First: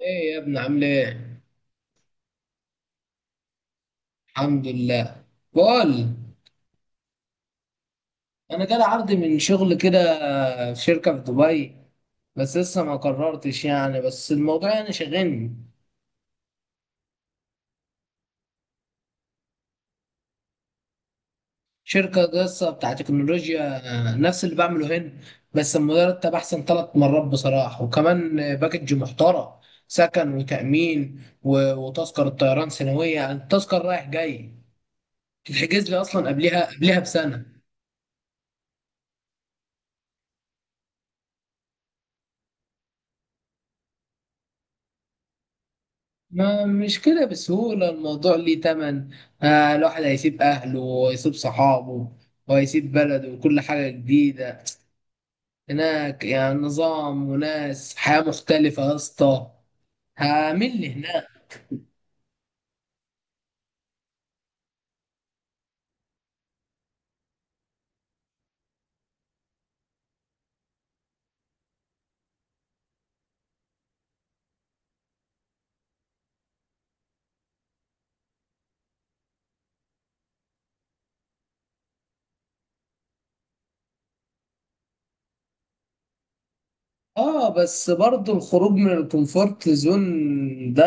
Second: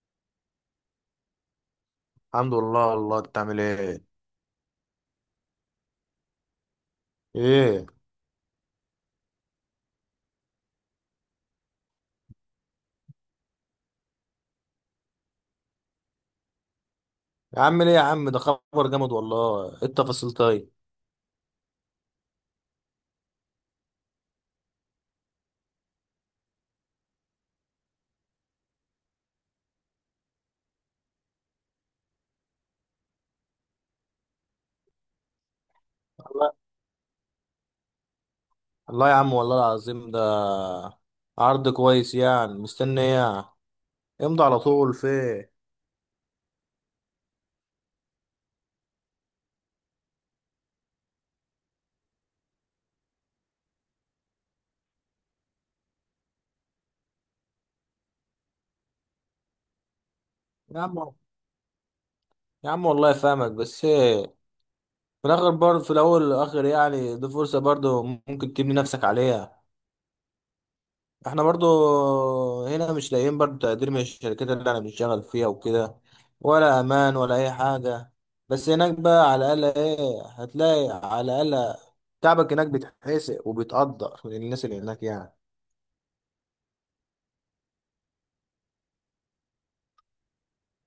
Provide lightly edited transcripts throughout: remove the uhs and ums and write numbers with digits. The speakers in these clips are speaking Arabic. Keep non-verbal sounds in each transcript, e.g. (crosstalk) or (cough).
ايه يا ابني عامل ايه؟ الحمد لله. الله انت عامل ايه؟ الحمد لله. بقول، ايه. انا جالي عرض من شغل كده، في شركة في دبي. بس لسه ما قررتش يعني، بس الموضوع يعني شاغلني. يا عم، ليه يا عم؟ ده خبر جامد والله. ايه التفاصيل طيب؟ شركة لسه بتاع تكنولوجيا، نفس اللي بعمله هنا. بس المرتب احسن 3 مرات بصراحة، وكمان باكج محترم: سكن وتأمين وتذكرة طيران سنوية، يعني التذكرة رايح جاي تتحجز لي اصلا الله قبلها بسنة. الله، يا عم والله العظيم، ده عرض كويس، يعني مستني ايه يعني؟ امضي على طول في ايه. ما مش كده بسهولة، الموضوع ليه تمن. الواحد هيسيب أهله ويسيب صحابه وهيسيب بلده وكل حاجة جديدة. هناك يعني نظام وناس، حياة مختلفة يا اسطى يا هعمل عم، هناك. يا عم والله فاهمك، بس ايه، في الاخر برضه، في الاول والاخر يعني دي فرصة برضه ممكن تبني نفسك عليها. احنا برضو هنا مش لاقيين برضو تقدير من الشركات اللي انا بنشتغل فيها وكده، ولا امان ولا اي حاجة. بس هناك بقى على الاقل ايه، هتلاقي على الاقل تعبك هناك بيتحسق وبيتقدر من الناس اللي هناك يعني. اه بس برضو الخروج من الكومفورت زون ده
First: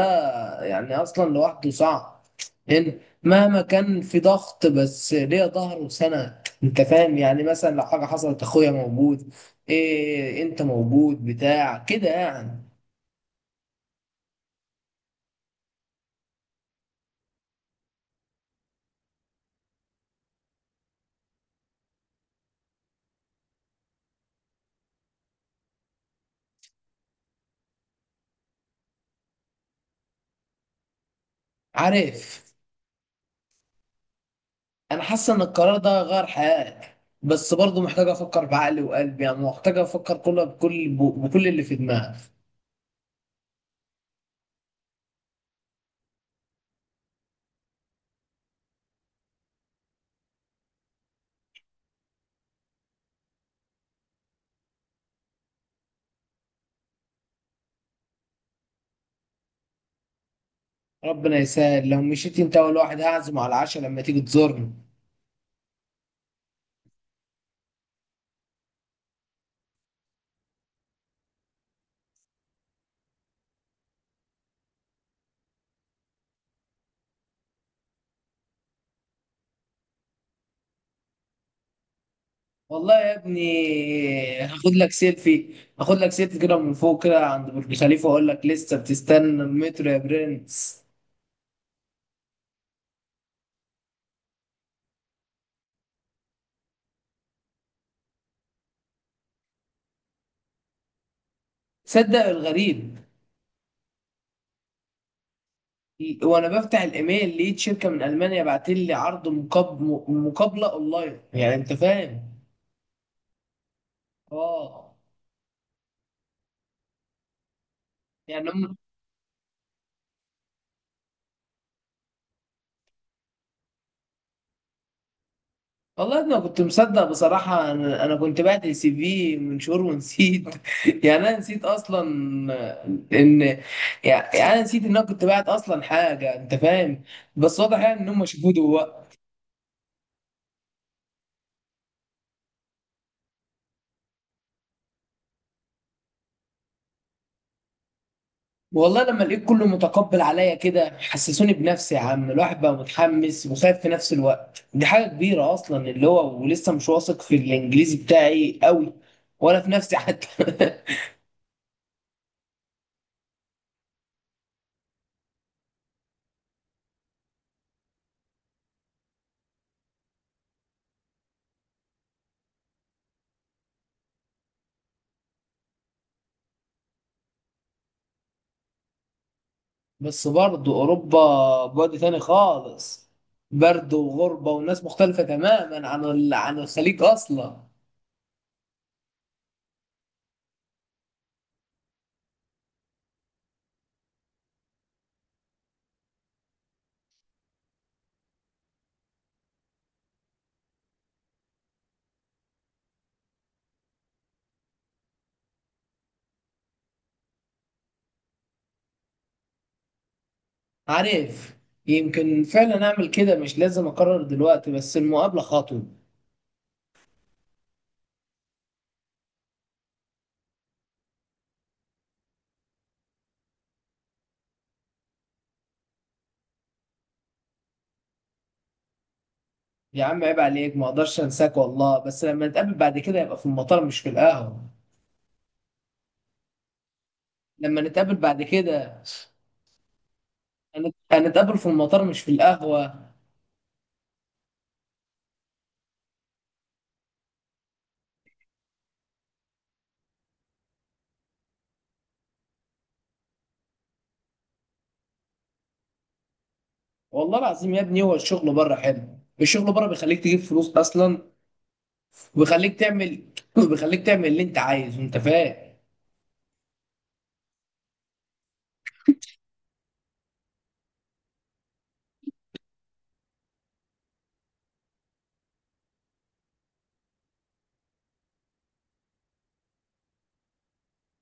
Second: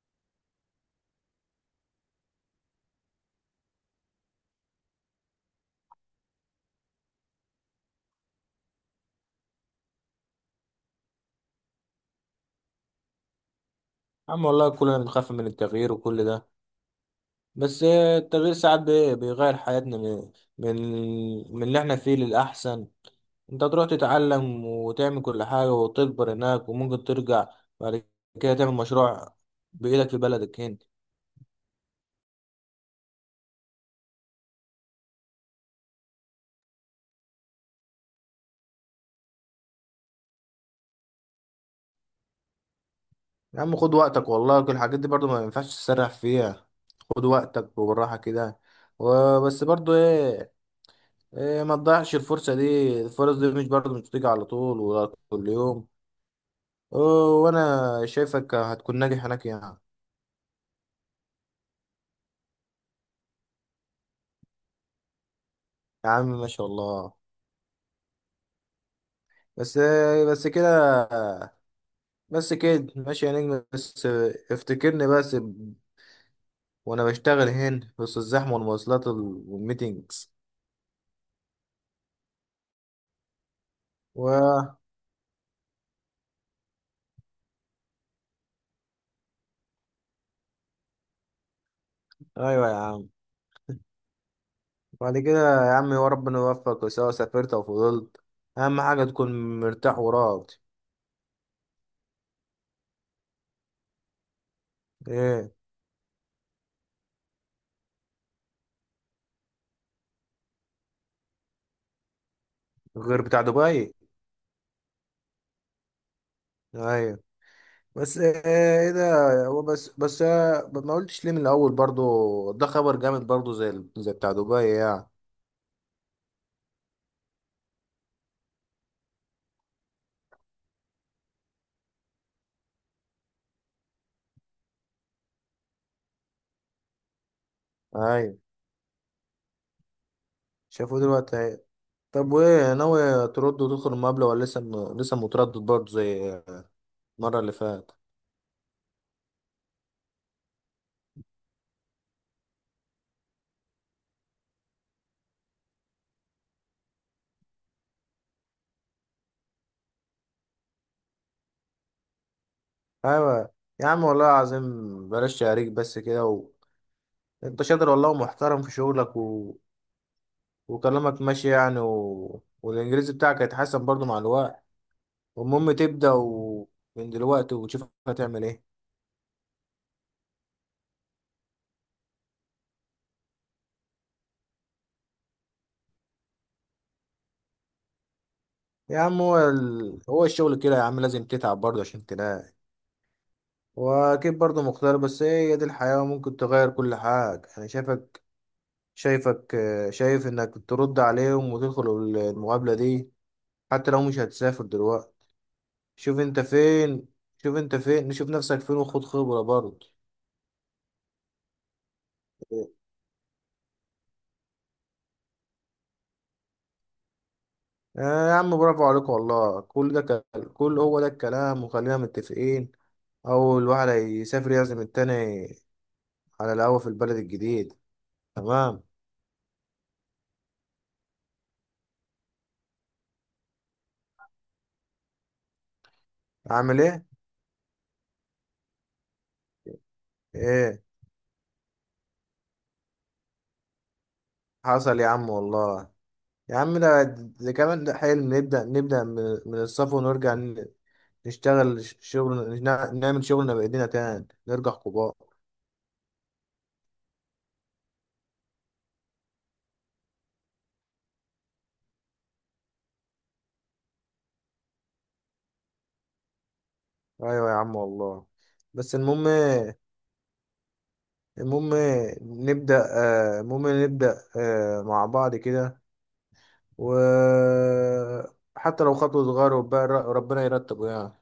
يعني اصلا لوحده صعب. هنا مهما كان في ضغط، بس ليه ظهر وسند، انت فاهم يعني، مثلا لو حاجه حصلت اخويا موجود، إيه انت موجود بتاع كده يعني. عم والله كلنا بنخاف من التغيير وكل ده. بس ايه، التغيير ساعات بيغير حياتنا من من اللي احنا فيه للأحسن. انت تروح تتعلم وتعمل كل حاجة وتكبر هناك، وممكن ترجع بعد كده تعمل مشروع بإيدك في بلدك هنا. عارف، انا حاسه ان القرار ده غير حياتي، بس برضو محتاج افكر بعقلي وقلبي، يعني محتاج افكر كله بكل اللي في دماغي. يا عم خد وقتك والله، كل الحاجات دي برضو ما ينفعش تسرح فيها. خد وقتك وبالراحة كده. وبس برضو ايه، إيه، ما تضيعش الفرصة دي، الفرص دي مش برضو مش بتيجي على طول ولا كل يوم. و- وانا شايفك هتكون ناجح هناك يعني. ربنا يسهل، لو مشيت انت اول واحد هعزم على العشاء لما تيجي تزورني. يا عم ما شاء الله. بس إيه؟ بس كده، بس كده ماشي يا نجم. بس افتكرني بس وانا بشتغل هنا وسط الزحمة والمواصلات والميتينجز والله يا و... ابني هاخد لك سيلفي، هاخد لك سيلفي كده من فوق كده عند برج خليفة واقول لك لسه بتستنى المترو يا برنس. ايوه يا عم. بعد كده يا عم، يا ربنا يوفقك سواء سافرت او فضلت. اهم حاجه تكون مرتاح وراضي. صدق الغريب، ايه؟ وانا بفتح الايميل لقيت شركة من المانيا بعت لي عرض مقابلة اونلاين، يعني انت فاهم. غير بتاع دبي؟ اه. ايوه. بس ايه، يعني هم. إيه ده؟ هو بس ما قلتش ليه من الاول؟ برضو ده خبر جامد برضو، زي زي بتاع دبي يعني. والله انا كنت مصدق بصراحه، انا كنت بعت سي في من شهور ونسيت. (laughs) يعني انا نسيت اصلا ان، يعني انا نسيت ان انا كنت بعت اصلا حاجه انت فاهم. بس واضح يعني ان هم ايوه. شافوه دلوقتي. شافوه دلوقتي اهي. طب وايه، ناوي ترد وتدخل المقابله ولا لسه لسه متردد برضو زي المره اللي فاتت؟ والله لما لقيت كله متقبل عليا كده حسسوني بنفسي، يا عم الواحد بقى متحمس وخايف في نفس الوقت. دي حاجه كبيره اصلا اللي هو، ولسه مش واثق في الانجليزي بتاعي قوي، ولا في نفسي حتى. (laughs) ايوه يا عم والله العظيم. بلاش تعريج بس كده انت شاطر والله ومحترم في شغلك وكلامك ماشي يعني والإنجليزي بتاعك هيتحسن برضو مع الوقت. والمهم تبدأ من دلوقتي وتشوف هتعمل إيه. بس برضه أوروبا بعد تاني خالص، برد وغربة وناس مختلفة تماما عن الخليج أصلا. يا عم هو هو الشغل كده يا عم، لازم تتعب برضو عشان تلاقي. وأكيد برضو مختار، بس هي دي الحياة وممكن تغير كل حاجة. أنا شايفك شايف إنك ترد عليهم وتدخل المقابلة دي حتى لو مش هتسافر دلوقتي. شوف أنت فين شوف أنت فين، شوف نفسك فين وخد خبرة برضو. عارف، يمكن فعلا أعمل كده، مش لازم أقرر دلوقتي بس المقابلة خطوة. آه يا عم، برافو عليك والله كل ده. كل هو ده الكلام، وخلينا متفقين: اول واحد هيسافر يعزم التاني على القهوة في البلد الجديد. تمام؟ يا عم عيب عليك، ما أقدرش أنساك والله، بس لما نتقابل بعد كده يبقى في المطار مش في القهوة. اعمل ايه؟ لما نتقابل بعد كده ايه؟ هنتقابل في المطار مش في القهوة. حصل يا عم والله. يا عم ده كمان ده حلم، نبدأ من الصفر ونرجع نشتغل شغل نعمل شغلنا بإيدينا تاني، نرجع كبار. والله العظيم يا ابني هو الشغل بره حلو، الشغل بره بيخليك تجيب فلوس أصلا، وبيخليك تعمل (clears throat) (laughs) وبيخليك تعمل اللي انت عايزه، انت فاهم. ايوه يا عم والله. بس المهم إيه؟ المهم إيه؟ نبدأ، المهم نبدأ مع بعض كده، وحتى لو خطوة صغيرة، وبقى ربنا يرتبه يعني.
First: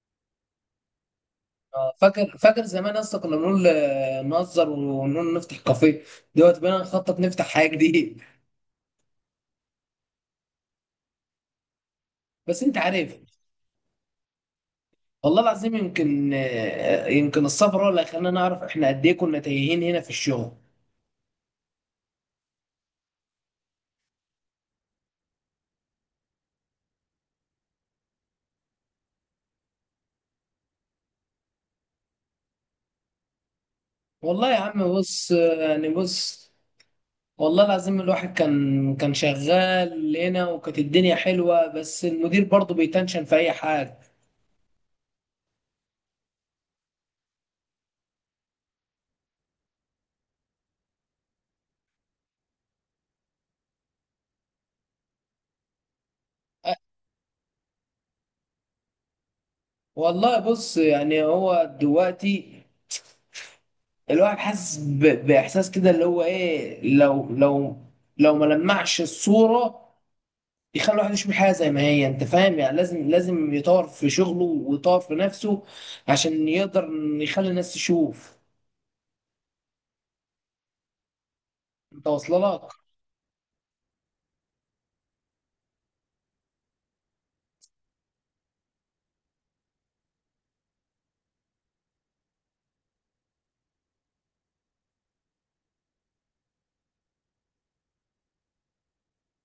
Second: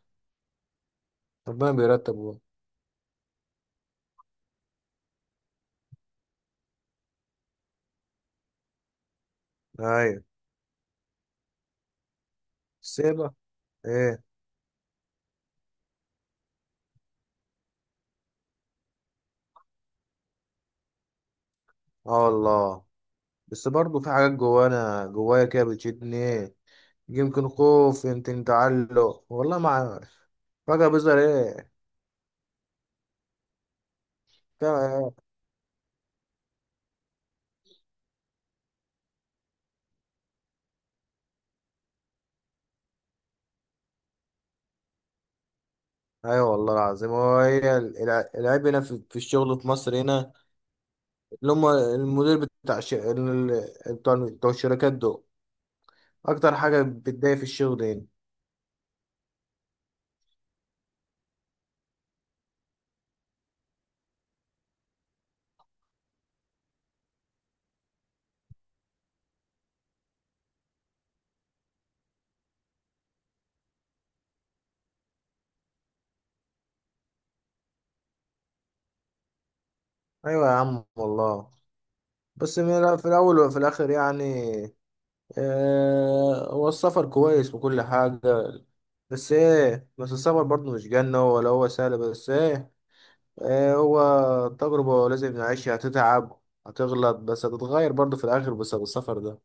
ربنا فاكر بيرتبه. فاكر زمان اصلا كنا بنقول، نهزر ونقول نفتح كافيه. دلوقتي بقينا نخطط نفتح حاجه جديده. ايوه. (laughs) بس انت عارف. سيبه. ايه؟ والله العظيم يمكن السفر هو اللي خلانا نعرف احنا قد ايه كنا تايهين هنا في الشغل. اه والله. بس برضه في حاجات جوانا، جوايا كده بتشدني، ايه، يمكن خوف، يمكن تعلق، والله ما عارف. فجأة بيظهر ايه. والله يا عم فجأة إيه؟ بص، يعني بص. والله العظيم الواحد كان شغال هنا وكانت الدنيا حلوه، بس المدير برضه بيتنشن في اي حاجه. ايوه والله العظيم هو العيب هنا في الشغل في مصر هنا، اللي هم المدير بتاع بتوع الشركات دول اكتر أه، حاجة بتضايق في الشغل هنا. والله بص يعني هو دلوقتي الواحد حاسس باحساس كده، اللي هو ايه لو لو، لو ما لمعش الصوره يخلي الواحد يشوف الحياه زي ما هي، انت فاهم يعني لازم يطور في شغله ويطور في نفسه عشان يقدر يخلي الناس تشوف ايوه يا عم والله. انت واصله بس لك. في الأول وفي الآخر يعني، هو السفر كويس وكل حاجة، بس إيه. بس السفر برضه مش جنة ولا هو سهل، بس إيه. هو تجربة لازم نعيشها، هتتعب، هتغلط، بس هتتغير برضه في الآخر بس بالسفر ده.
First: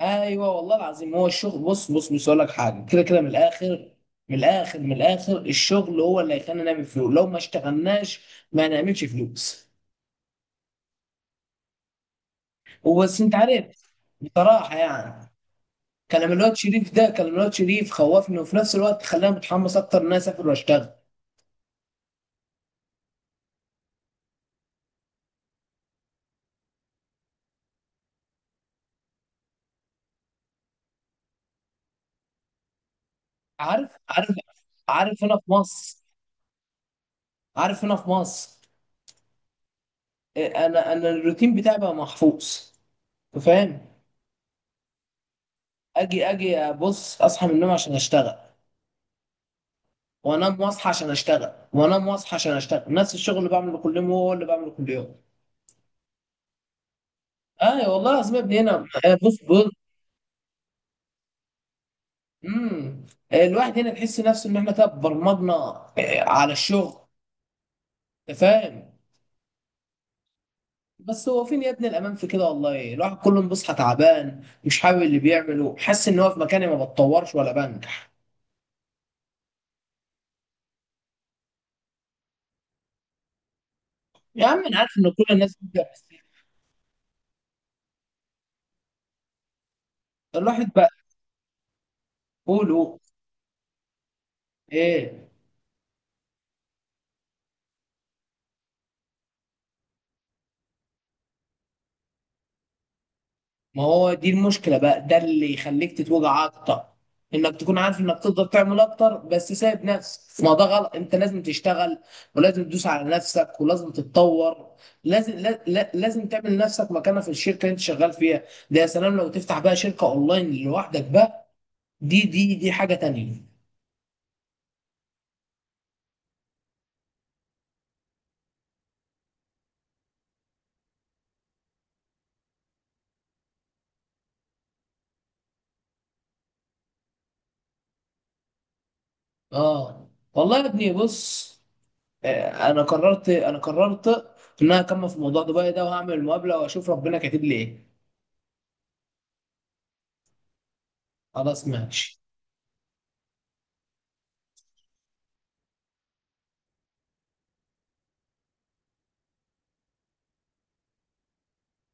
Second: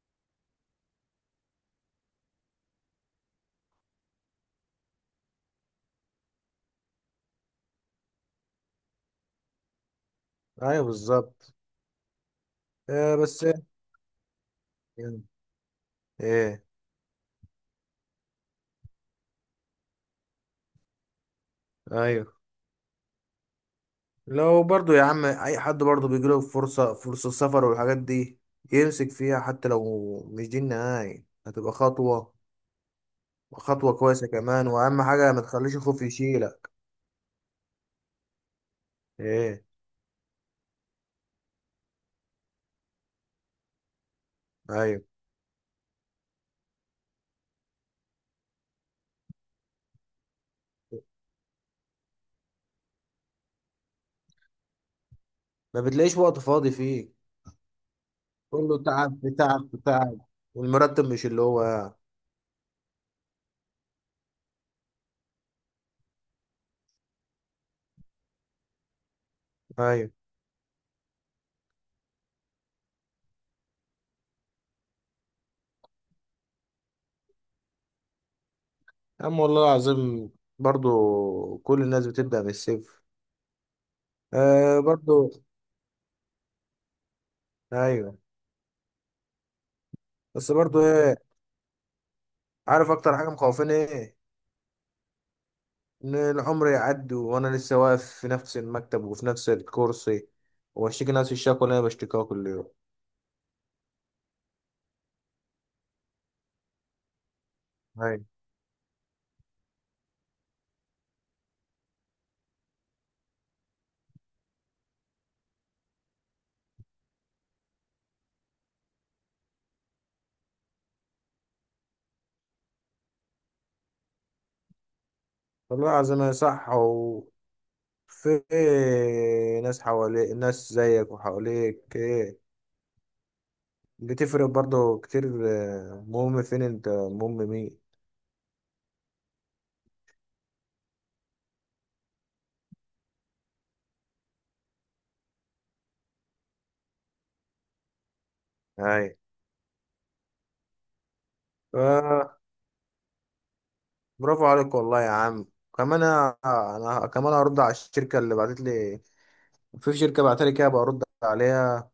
ايوه والله العظيم، هو الشغل بص بص بص اقول لك حاجه كده كده. من الاخر، من الاخر من الاخر، الشغل هو اللي هيخلينا نعمل فلوس، لو ما اشتغلناش ما نعملش فلوس. أيوه بالظبط. وبس انت بس إيه؟ عارف. بصراحه يعني، كلام الواد إيه؟ شريف ده، كلام الواد شريف خوفني وفي نفس الوقت خلاني متحمس اكتر ان انا اسافر واشتغل. أيوه. لو برضه يا عم أي حد برضه بيجيله فرصة، فرصة السفر والحاجات دي، يمسك فيها حتى لو مش دي النهاية. هتبقى خطوة، عارف، خطوة كويسة عارف، كمان. وأهم عارف حاجة هنا ما في تخليش الخوف مصر، يشيلك. عارف هنا في مصر إيه. إيه، انا الروتين بتاعي بقى محفوظ. أنت فاهم. أيوة. اجي ابص اصحى من النوم عشان اشتغل، وانام واصحى عشان اشتغل، وانام واصحى عشان اشتغل، نفس الشغل اللي بعمله كل يوم هو اللي بعمله كل يوم. ما بتلاقيش وقت فاضي فيه. اي والله العظيم يا ابني هنا، كله تعب في بص تعب بص. في تعب. والمرتب مش اللي هو يعني. امم الواحد هنا تحس نفسه ان احنا كده برمجنا، على الشغل. أنت فاهم. أيوة. بس هو فين يا ابني الامان في كده؟ والله الواحد كل يوم بيصحى تعبان، مش حابب اللي بيعمله، حاسس ان هو في مكاني ما بتطورش ولا بنجح. يا عم والله العظيم، برضو كل الناس بتبدأ من الصفر يا عم انا آه عارف ان كل برضو. الناس بتبدا، بس أيوة. بس الواحد برضو بقى إيه؟ عارف يقوله أكتر حاجة مخوفاني إيه؟ ايه؟ إن العمر يعدي وأنا لسه واقف في نفس المكتب وفي نفس الكرسي، وأشتكي نفس الشكوى اللي أنا بشتكيها كل يوم. ما هو دي المشكله بقى، ده اللي يخليك تتوجع اكتر، انك تكون عارف انك أيوة تقدر تعمل اكتر بس سايب نفسك. ما ده غلط، انت لازم تشتغل، ولازم تدوس على نفسك، ولازم تتطور. لازم لازم تعمل لنفسك مكانه في الشركه اللي انت شغال فيها. ده يا سلام لو تفتح بقى شركه اونلاين لوحدك بقى، دي حاجة تانية. والله العظيم هي صح في ناس حواليك، ناس زيك وحواليك ايه، بتفرق برضه كتير. مهم فين انت، مهم مين. اه والله يا ابني بص، انا قررت ان انا اكمل في موضوع دبي ده، وهعمل المقابلة واشوف ربنا كاتب لي ايه. اي. خلاص ماشي. آه. برافو عليك والله يا عم. كمان أنا كمان هرد على الشركه اللي بعتت لي. في شركه بعتت لي كده، برد عليها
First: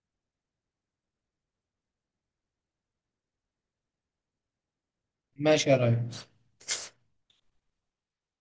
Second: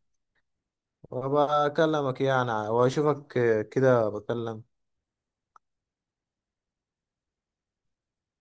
وبكلمك يعني واشوفك كده، بكلم ماشي يا ريس.